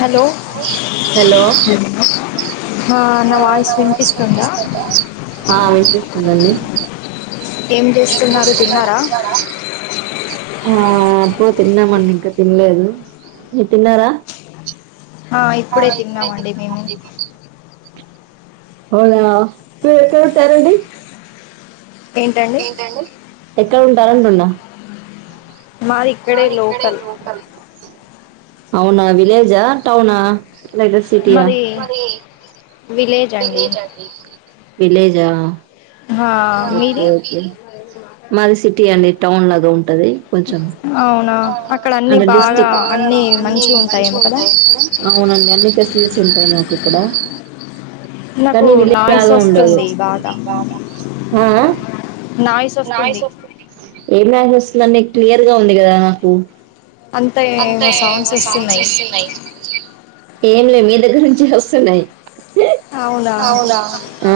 Hello hello ఆ నా voice వినిపిస్తుందా ఆ ఏం చేస్తున్నారు తిన్నారా ఆ అప్పుడే తిన్నామండి ఇంకా తినలేదు మీరు తిన్నారా ఆ ఇప్పుడే తిన్నామండి అవునా మీరు ఎక్కడ ఉంటారండి ఏంటండి ఎక్కడ ఉంటారంటున్నా మాది ఇక్కడే లోకల్ అవునా విలేజా టౌనా లేదా సిటీ ఆ మాది విలేజ్ అండి విలేజా ఆ ఓకే మీది ఓకే మీది మాది సిటీ అండి టౌన్ లాగా ఉంటది కొంచెం అవునా అ అక్కడ అన్నీ అంటే బాగా డిస్ట్రిక్ట్ అన్ని బాగా అన్నీ అన్ని మంచిగా మంచిగ ఉంటాయేమో కదా ఉంటాయ అవునండి అన్ని ఫె సిలిటీస్ ఉంటాయి మాకు ఇక్కడ కానీ విలేజ్ లాగా ఉండదు నాయిస్ వస్తుంది బాగా హ నాయిస్ వస్తుంది ఏం నాయిస్ వస్తుంది న్న క్లియర్ గా ఉంది కదా నాకు అంత ఏ ఏమో సౌండ్స్ వస్తున్నాయి ఏం లే మీ దగ్గర నుంచే వస్తున్నాయి ఆ అవునా ఆ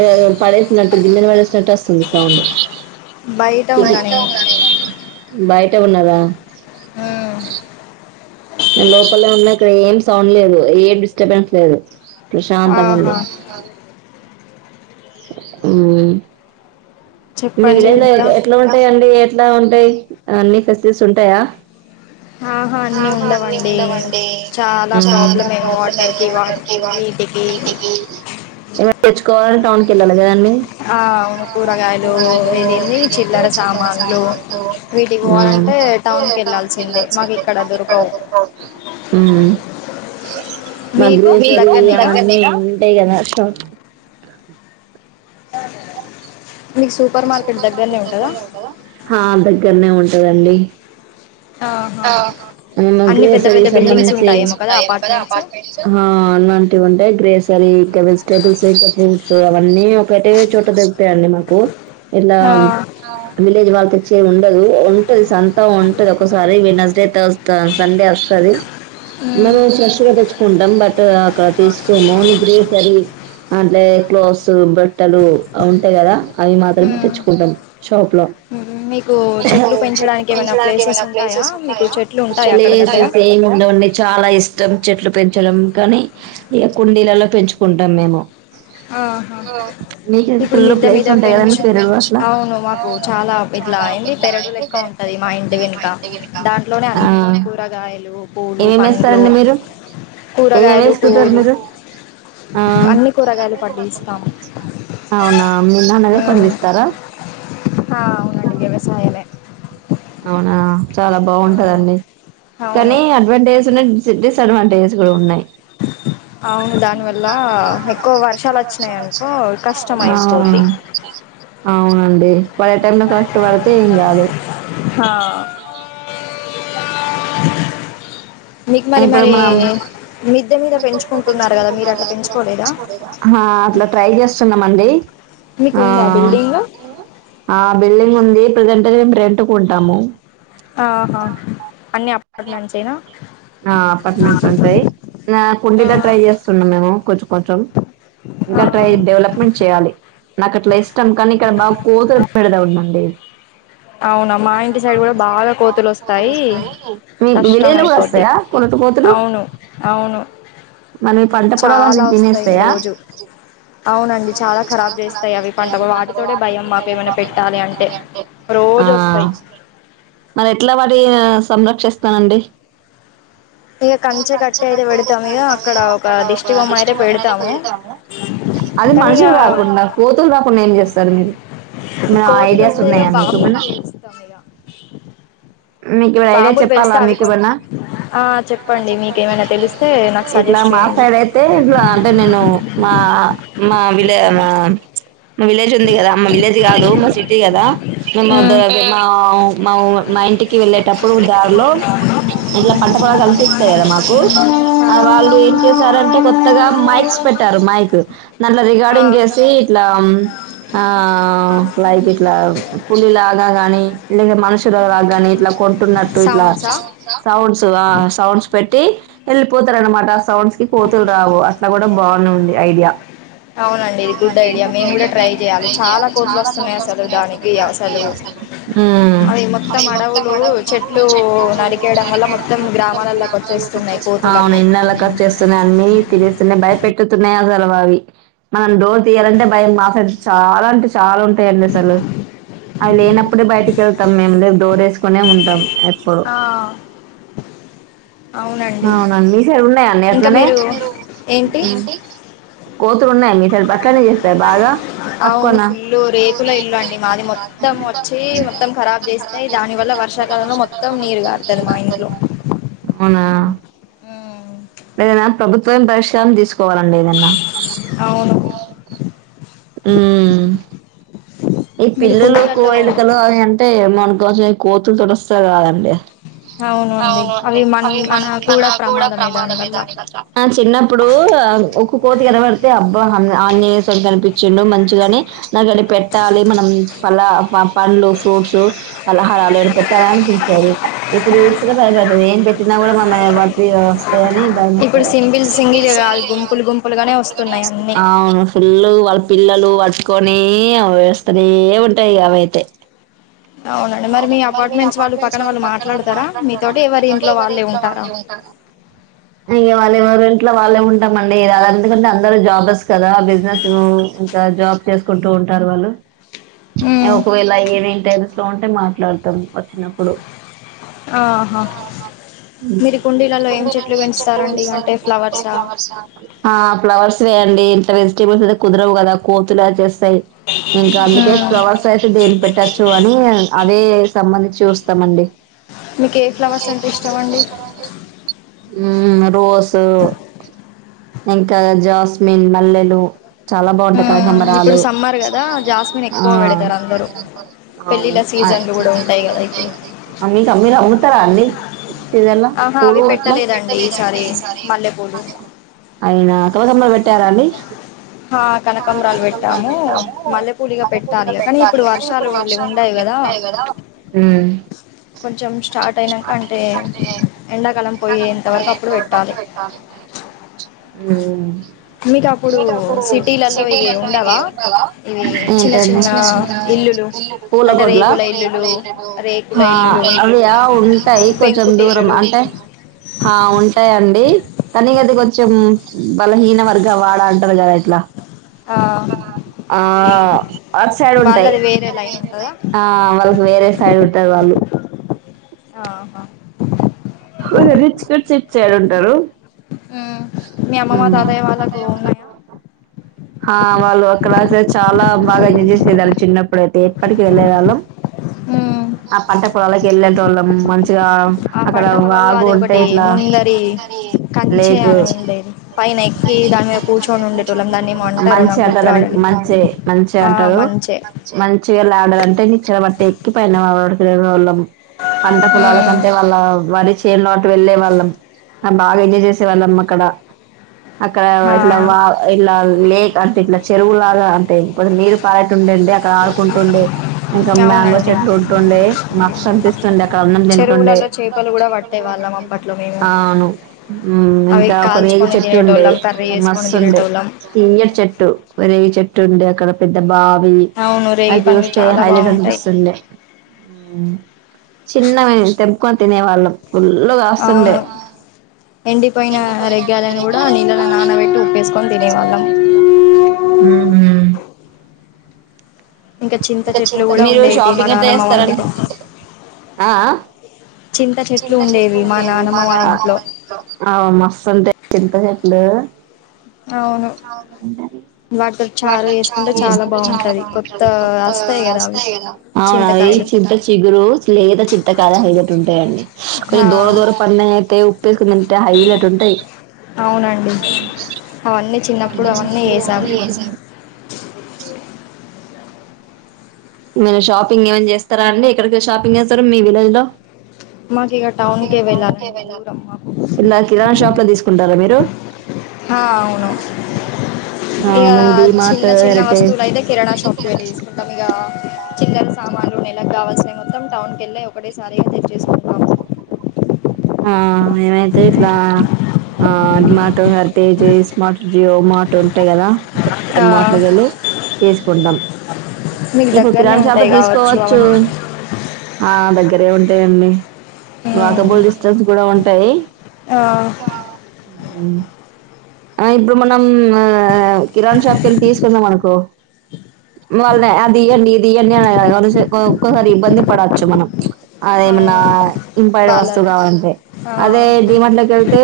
ఏదో పడేసినట్టు గింన్నలు పడేసినట్టు వస్తుంది సౌండ్ ఉన్నా బయట నేను ఉన్న నేను బయట ఉన్నారా అ నేను లోపల్నే ఉన్నా ఇక్కడ ఏం సౌండ్ లేదు ఏ డిస్టర్బెన్స్ లేదు ఆహా ప్రశాంతంగుంది మీ చెప్పండి విలేజ్ లో ఇంకా ఎట్లా ఉంటాయంండి ఎట్లా ఉంటాయి అన్ని ఫెసిలిటీస్ ఉంటాయా ఆహా అన్ని ఉండవండి చాలా ప్రాబ్లమే ప్రాబ్లమ్ ఏ వాటర్కి వా వాటర్ కి ఇకో వీటికి టాన్ ఎవరు తెచ్చుకోవాలి టామ్ కింద ఆ అవును కూరగాయ లూ ఇదెందీ చిల్లర సామాన్లు వీటికి పోవాలంటే టౌన్ కీ వెళ్లాల్సిందే ఉమ్ మీకు దగ్గరనే నా ఆ ఆ దగ్గరనే ఉంటదండి ఆహా పెద్ద పెద్ద బిల్డింగ్స్ ఉంటాయి కదా అపార్ట్మెంట్స్ ఉంటాయి గ్రేసరీ ఇంకా వెజిటేబుల్స్ ఇంకా ఫ్రూట్స్ అవన్నీ ఒకటే చోట దొగుతాయిడి మాకు ఇలా ఆ విలేజ్ వాళ్ళ తెచ్చే ఉండదు ఉంటది సంతం ఉంటది ఒక సారీ వెనస్డే త సండే వస్తది మ్మ్ మనము ఫ్రెష్గా తెచ్చుకుంటాం బట్ అక్కడ తీసుకోము గ్రేసరీ అంటే క్లోస్ బ బట్టలు ఉంటాయి కదా అవి మాత్రమే మ్మ్ తెచ్చుకుంటాం షాప్ లో మ్మ్ మీకు చెట్లు చె పెంచడానికి పంచడానికి ప్లేసెస్ ఏమైనా ఉంటాయా మీకు చెట్లు ఉంటాయా అస్సలు అక్కడ ఏం దగ్గర ఏం ఉన్నడవు అంది చాలా ఇష్టం చెట్లు పెంచడం పెంచడం కానీ ఇ కుండీలలో పెంచుకుంటాం మేము ఆహా మీకు ఇప్పుడు ఫుల్ మిద్ద ప్లేస్ మీద ఉంటాయి కదండి పెంచు పెరుగు అట్లా అవును మాకు చాలా ఇట్లా ఏంటి పెరడు లెక్క ఉంటది మా ఇంటి వెనుక దాంట్లోనే ఆ అన్ని కూరగాయలు పూలు, ఏమేమి పండ్లు, వేస్తారండి మీరు ఏమేమి కూరగాయలు, వేసుకుంటారు పూలు మీరు ఆ అన్ని కూరగాయలు పండిస్తాం అవునా మీ నాన్నగారు ఉమ్, పండిస్తారా ఆ అవును అంది వ్యవసాయమే అవునా చాలా ఆ బాగుంటదండి అవును కానీ అడ్వాంటేజ ఉన్నాయ్ డిస్సడ్ టేజెస్ కూడా ఉన్నాయి అవును దానివల్ల ఎక్కువ వర్షాలు వచ్చినాయినుకో కష్టం అయిపోద్ది అవునండి పడే టైంలో కరెక్ట్ పడితే ఏం కాదు ఆ మీకు మరి ఇప్పుడు మరి మనం మిద్దె మీద పెంచుకుంటున్నారు కదా మీరు అట్లా పెంచుకోలేదా ఆ అట్లా ట్రై చేస్తున్నం అండి మీకుందా బిల్డింగ్ ఆ బిల్డింగ్ ఉంది ప్రజెంట్ అయితే మేము రెంట్ కీ ఉంటాము ఆహా అన్ని అపార్ట్మెంట్స్ ఏనా ఆ అపార్ట్మెంట్స్ ఉంటాయి, ఆ కుండీలో ట్రై చేస్తున్నా మేము కొంచెం కొంచెం ఇంకా ట్రై డెవలప్మెంట్ చేయాలి నాకు అట్లా ఇష్టం కానీ ఇక్కడ బాగా కోతులు పెడద ఉందండి అవునా మా ఇంటి సైడ్ కూడా బాగా కోతులు వస్తాయి మీకు కష్టం విలేజ్ లో కూడా అయ్యిపోది వస్తాయా కొలత కోతులు అవును అవును మరి మీ పంట పొలాలన్నీ చాలా వస్తాయి తినేస్తాయా రోజు అవునండి చాలా కరాబ్ చేస్తాయి అవి పంట వాటి పై భయం ఏమైనా పెట్టాలి అంటే ఆ రోజు వస్తాయి మరి ఎట్లా వాటి సంరక్షిస్తానండి ఇక ఇ కంచె కంచ కట్టి కట్ట అయితే పెడతాము ఇక పెడతాం ఇగా అక్కడ ఒక బొమ్మను దిష్టి అయితే బొమ్మ అయినా పెడతాము అది కానీ ఇక మనుషులు రాకుండా కోతులు రాకుండా ఏం చేస్తారు మీరు ఏమైనా కోతులు ఐడియాస్ వస్తే ఇక ఉన్నాయా మీకు బాంబులు ఏమైనా పేలుస్తాం ఇక మీకు ఏమైనా ఐడియా బాంబులు చెప్పాలా పేలిస్తే అవి మీకు కొంచెం ఏమైనా ఆ చెప్పండి మీకేమైనా తెలిస్తే నాకు ఇట్లా సజెస్ట్ మా చేయండి సైడ్ అయితే ఇట్లా అంటే నేను మా మా విళ మా విలేజ్ ఉంది కదా మా విలేజ్ కాదు మా సిటీ కదా మా మ్మ్ మదర్ మా మా ఇంటికి వెళ్ళేటప్పుడు దారిలో పంట పొ కనిపిస్తాయి కదా మాకు వాళ్ళు ఏం చేసారంటే కొత్తగా మైక్ పెట్టారు మైక్ దాంట్లో ఆ రికార్డింగ్ చేసి ఇట్లా ఆ లైక్ ఇట్లా పుల్లి లాగా కాగానీ లే మనుషుల లాగాని ఇట్లా కొంటున్నట్టు ఇట్లా సౌండ్సా సౌండ్స్ ఆ సౌండ్స్ పెట్ వెళ్ళిపోతారునమాట ఆ సౌండ్స్ కి కోతులు రావు అట్లా కూడా బాగునేంది ఐడియా అవునండి ఇది గు ఐడియా మేము కూడా ట్రై చేయాలి చాలా తోట్లు వస్తున్నాయి అసలు దానికి అవి మొత్తం ఉ అడవులు చెట్లు నరికేయడం వల్ల మొత్తం గ్రామాలలోకి వచ్చేస్తున్నాయి అవును కోతులన్నీ నెల ఖర్ త భ పెట్టుతున్నాయి అసలు అవి మనం డోర్ తీయాలంటే భయం మాస చాలా అంట చాలా ఉంటాయంండి అసలు అవి లేనప్పుడే బయటికి వెళ్తాం మేము లే డోర్ వేసుకునే ఉంటాం ఎప్పుడు ఆ అవునండి మీ సరు ఉన్నాయాన్నీ ఇంకా అట్లనే మీరు ఏంటి కోతులు ఉన్నాయి మీసరి పట్టలనే చేస్తాయి బాగా అవును తక్కువన్న ఫుల్ రేకుల ఇల్లు అండి మాది మొత్తం వచ్చి మొత్తం ఖరాబ్ చేస్తాయి దాని వల్ల వర్షాకాలంలో మొత్తం మొత్తం నీరు కాార్తది మా ఇంట్లో మ్మ్. లేదనా ప్రభుత్వం పరిష్కారం తీసుకోవాలండి ఏదన్నా అవును ఆ ఈ మీరు పిల్లలు కుండలలో కోయికలు అవి అంటే ఏమోనుకోంచెం ఈ కోతులు తుడుస్తారు కాదండి అవును అంటే అండి అవునండి మన అవి మ మనకు మన కూడా ప్రమాదమే ప్రమాదంే దానివల్ల దాని అట్ చిన్నప్పుడు కోతి కరబడితే అబ్బా ఆనే కనిపించిండు మంచిగాని నాకుని పెట్ట పెట్టాలి మనం పలా పండ్లు ఫ్రూట్స్ పలహారాలు పెట్టాల అనిపించారు ఇప్పుడు చూస్తర భయపడుతంది ఏం పెట్టినా కూడా మటి అని భయ ఇప్పుడు సింగిల్ వస్తంది సింగిల్ కాదు గుంపులు గుంపులుగానే వస్తున్నాయి అన్ని సిల్వును ఫుల్ వాళ్ళ పిల్లలు పట్టుకొని అ వేస్తనే ఉంటాయి అవయితే అవునండి మరి మీ అపార్ట్మెంట్స్ వాళ్ళు పక్కన వాళ్ళు మాట్లాడతారా మీతోటి ఎవరి ఇంట్లో వాళ్ళే ఉంటారా అయ్యో వాళ్ళ ఎవరి ఇంట్లో వాళ్ళే ఉంటామ అండి అ ఎందుకంటే అందరు జాబ్స్ కదా బిజినెస్ ఇంకా జాబ్ చేసుకుంటూ ఉంటారు వాళ్ళు ఉమ్ ఒకవేళ ఏమే టైస్లో ఉంటే మాట్లాడతాం వచ్చినప్పుడు ఆహ అంటే ఫ్లవర్సా ఫ్లవర్స్ వేయండి వెజిటేబుల్ అయితే కుదరవు కదా కోతులు చే ఇంకా అందుకే ఉమ్ ప్రవాస అయితే దేని పెట్టచ్చు అని అవే సంబంధించి చూస్తామండి మీకు ఏ ఫ్లవర్స్ అంటే ఇష్టం అండి రోజ్ ఇంకా జాస్మిన్ మల్లెలు చాలా బాగుంటాయి ఉమ్ కళకంబరాలు ఇప్పుడు సమ్మర్ కదా జాస్మిన్ ఆ ఎక్కువ పెడతారు అందరూ అవును పెళ్ళిళ్ళ సీజన్లు కూడా ఉంటాయి కదా ఇప్పుడు మీకు మీరు అమ్ముతారా అండి సీజన్ ఆహా పూ అవి పెట్టలేదండి ఈసారి ఈ సారి మల్లెపూలు అయినా కనకాంబరాలు పెట్టారా అండి ఆ కనకంబరాలు కనకాంబరాలు పెట్టాము మల్లెపూలు ఇగ పదపూడిగా ఇగ పెట్టాలి కానీ ఇప్పుడు వర్షాలు హషా ఉండయి ఇద కదా కొ కొంచెం స్టార్ట్ అయినాక అంటే ఎండాకాలం ఎన్నగ పోయేంత పోయి వరకు అప్పుడు పప్పు పెట్టాలి పెట్ట అ మీకు అప్పుడు సిటీ లోన్న ఇది ఉండవా ఇ చిన్న చిన్న ఇల్లులు అంటే పూలగడ్ల రేకుల ఇల్లులు రేకుల ఇల్లులు అవి ఉంటాయి కొంచెం దూరం పెంకుటిల్లులు అంటే ఉంటాయంండి కానీ అది కొంచెం బలహీన వర్గ వాడ అంటారు కద ఇట్లా ఆ ఆ అట్ సైడ్ ఉంటాయి వాళ్ళది వేరే లైన్ ఉంటదా ఆ వాళ్ళకు వేరే సైడ్ ఉంటరు వాళ్ళు ఆహా రిచ్ కిడ్స్ ఇట్ సైడ్ ఉంటారు. ఉమ్ మీ అమ్మమ్మ మ్ తాతయ్య వాళ్ళకు ఉన్నాయా ఆ వాళ్ళు అక్కడ చాలా బాగా ఎంజాయ్ చేసిరు ఆళ్ళు చిన్నప్పుడు అయితే ఇప్పటికి వెళ్ళే వాళ్ళం ఆ పంట పొలాలకి ఎళ్ళేంటోళ్ళం మంచు గా ఆ అక్కడ పంట పొలాల్లో వాగు అది ఒకటి ఉంటాయి ఇట్లా ముందరి కంచె లేకు అని ఉండేది పైన ఎక్కి దాని మీద కూర్చొని ఉండేటోళ్ళం దాన్ని ఏమో అంటారు మంచె నాకు గుర్తు అంటరు రావడం దానికి మంచె మంచ ఆ అం టారు మంచే మంచిగాలాడాలంటే నిచ్చెన పట్టి ఎక్కిపయినార్ తిరిగేటోళ్ళం ఆ పంట పొలాల కంటే వాళ్ళ వరి చేనులో అటు వెళ్ళే వాళ్ళం బాగా ఎంజాయ్ చేసే వాళ్ళం అక్కడ అక్కడ ఇట్లా వా ఇట్లా లేక్ అంటే ఇట్లా చెరువులాగా అంటే కొద్ నీరు పారేటుంటున్డే అక్కడ ఆడుకుంటుండే ఇంకా మ్యాంగో అవునండి చెట్లు ఉంటుండే మక్ష అనిపిస్తుండే అక్కడ అన్నం తింటుండే చెరువులలో చేపలు కూడా పట్టే అప్పట్లో మే ఆ అవును ఇంకా ఒక రేగి కాల్చుకొని చెట్టు ఉండే తినేటోళ్ళం కర్రీ చేసుకొని మస్తు ఉండే తినేటోళ్ళం తీయ్యటి చెెట్టు రేగి చెెట్టు ఉండే అక్కడ పెద్ద బావి అవును రేగి అది పండ్లు చూస్తే చాలా హైలైట్ బాగుంటాయి అనిపిస్తుండే చిన్నవయితేం క్కొని తినే వాళ్ళం ఫుల్గా కాస్తుండే అవును ఎండిపోయిన రెగ్గాయలను కూడా నీళ్ళలో నానబెట్టి ఉప్పేసుకొని తినేవాళ్ళం మ్ హు ఇంకా చింత చెట్లు ఇంకా కూడా మీరు ఉండేవి మా షాపింగ్ ఎట్ల నానమ్మ వాళ్ళ చేస్తారండి ఇంటికి ఆ ఆ చింత చెట్లు ఉండేవి మా ఇంట్లో ఆ మస్తు ఉండే చింత చెట్లు అవును అవును వాటితో చారు వాటిని చార్ వేసుకుంటే చాలా బాగుంటది కొత్త బావుటది ఎక్కువగ వస్తాయి కదా అవి కాస్తాయ్ కద చింతకాయలు చింత చిగురు లేదా చిత్త కాడ హైలెట్టు ఉంటాయండి హా కొంచెం దోర దోర పండ్ని అయితే కున్ అంత హైలైట్ ఉంటాయి అవునండి అవునండి అవన్నీ అ అవన్నీ చిన్నప్పుడు వేసాం ఒతను ఎసారు మీరు షాపింగ్ ఏవన్న చేస్తారా అండి ఇక్కడికే షాపింగ్ చేస్తారు మీ విలేజ్ లో మాకు ఇగ టౌన్కే వెళ్ళాలండి దూరం మాకు ఇలా కిరాణా షాప్ లో తీసుకుంటారా మీరు ఆ అవును ఆ ఇగ మేము డిమార్ట్ చిన్న చిన్న హెరిటేజ్ వస్తువులయితే కిరాణా షాప్కి వెళ్ళ తీసుకుటం ఇగ చిల్లర సామాన్లు నెల కావాల్సినవి మొత్తం టౌన్కి ఎళ్ళే ఒకటేసారిగా తెచ్చేస్కుటం ఆ మేమైతే ఇట్లా ఆ డిమార్క్ హరితేజ్ ఇస్మార్క్ జియో మార్క్ ఉంటాయి కదా ఆ మార్క్లోకి వెళ్ళి తీసుకుంటాం మీకు ఇప్పు దగ్గరనే కిరాణ షాపులో ఉంటాయి కావచ్చు తీసుకోవచ్చు అవన్నీ ఆ దగ్గరే ఉంటాయండి ఉమ్ వాకబుల్ డిస్టెన్స్ కూడా ఉంటాయి ఆ ఆ ఇప్పుడు మనం కిరాణ షాప్ కెళ్ళి తీసుకుందాం అనుకో వాళ్ళని అదియండి ఇదియండి ఒకోసారి ఇబ్బంది పడచ్చు మనం అదేమన్నా అవును ఇంపైర్డ్ వస్తువు వాళ్ళను కావంటే ఆ అదే డిమార్క్ లోకి వెళ్తే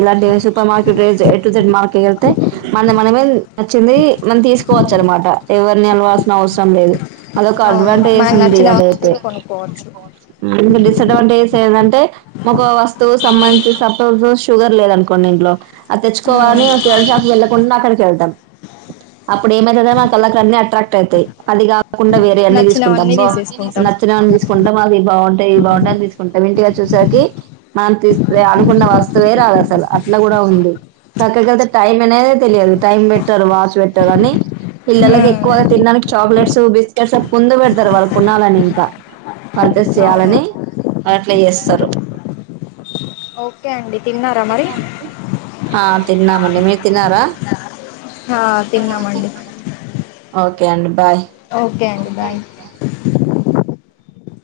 ఇలాంటి సూపర్ మార్కెట్ రే ఎ టు జెడ్ మార్కె కేళ్తే మన్ది మనమే నచ్చింది మనం తీసుకోవచ్చు అనమాట ఎవరిని నిలవాల్సిన అవసరం లేదు అదొక అవును అడ్వాంటేజ్ మనకు ఉంది నచ్చిన అదైతే వస్తువులు కొనుక్కోవచ్చు రెండు డిసడ్వాంటేజెస్ ఏంటంటే ఒక వస్తువు సంబంధించి సపోజు షుగర్ లేదు అనుకోండి ఇంట్లో అది ఉమ్ తెచ్చుకోవాలనిాకు వెళ్కుండా అక్కడికి వెళ్తాం అప్పుడు ఏమై మన వాళ్ళ అన్నీ అట్రాక్ట్ అవుతాయి అదిగా కాకుండా వేరే అన్ని తీసుకుంటా నచ్చినవన్నీ అబ్బో తీసేసుకుంటాం నచ్చినాని తీసుకుంటా మాది బాగుంటాయి బాగుంటాయి అని తీసుకుంటాం ఇంటిగా చూసాకి మనం తీస్తే అనుకున్న వస్తువే రాదు అసలు అట్లా కూడా ఉంది చక్క కళ్తే టైమ్ అనేద తెలియదు టైం పెట్టరు వాచ్ పెట్టరు అని పిల్లలకి ఉమ్ ఎక్కువగా తినడానికి చాక్లెట్స్ బిస్కెట్స్ పందు పెడతారు వాళ్ళు కొనాలని ఇంకా పరిచెస్ అవును చేయాలని అట్లా చేస్తారు ఓకే అండి తిన్నారా మరి తిన్నా మండి మీ తిన్నారా ఆ తిన్నాం ఓ హా ఓకే అండి బాయ్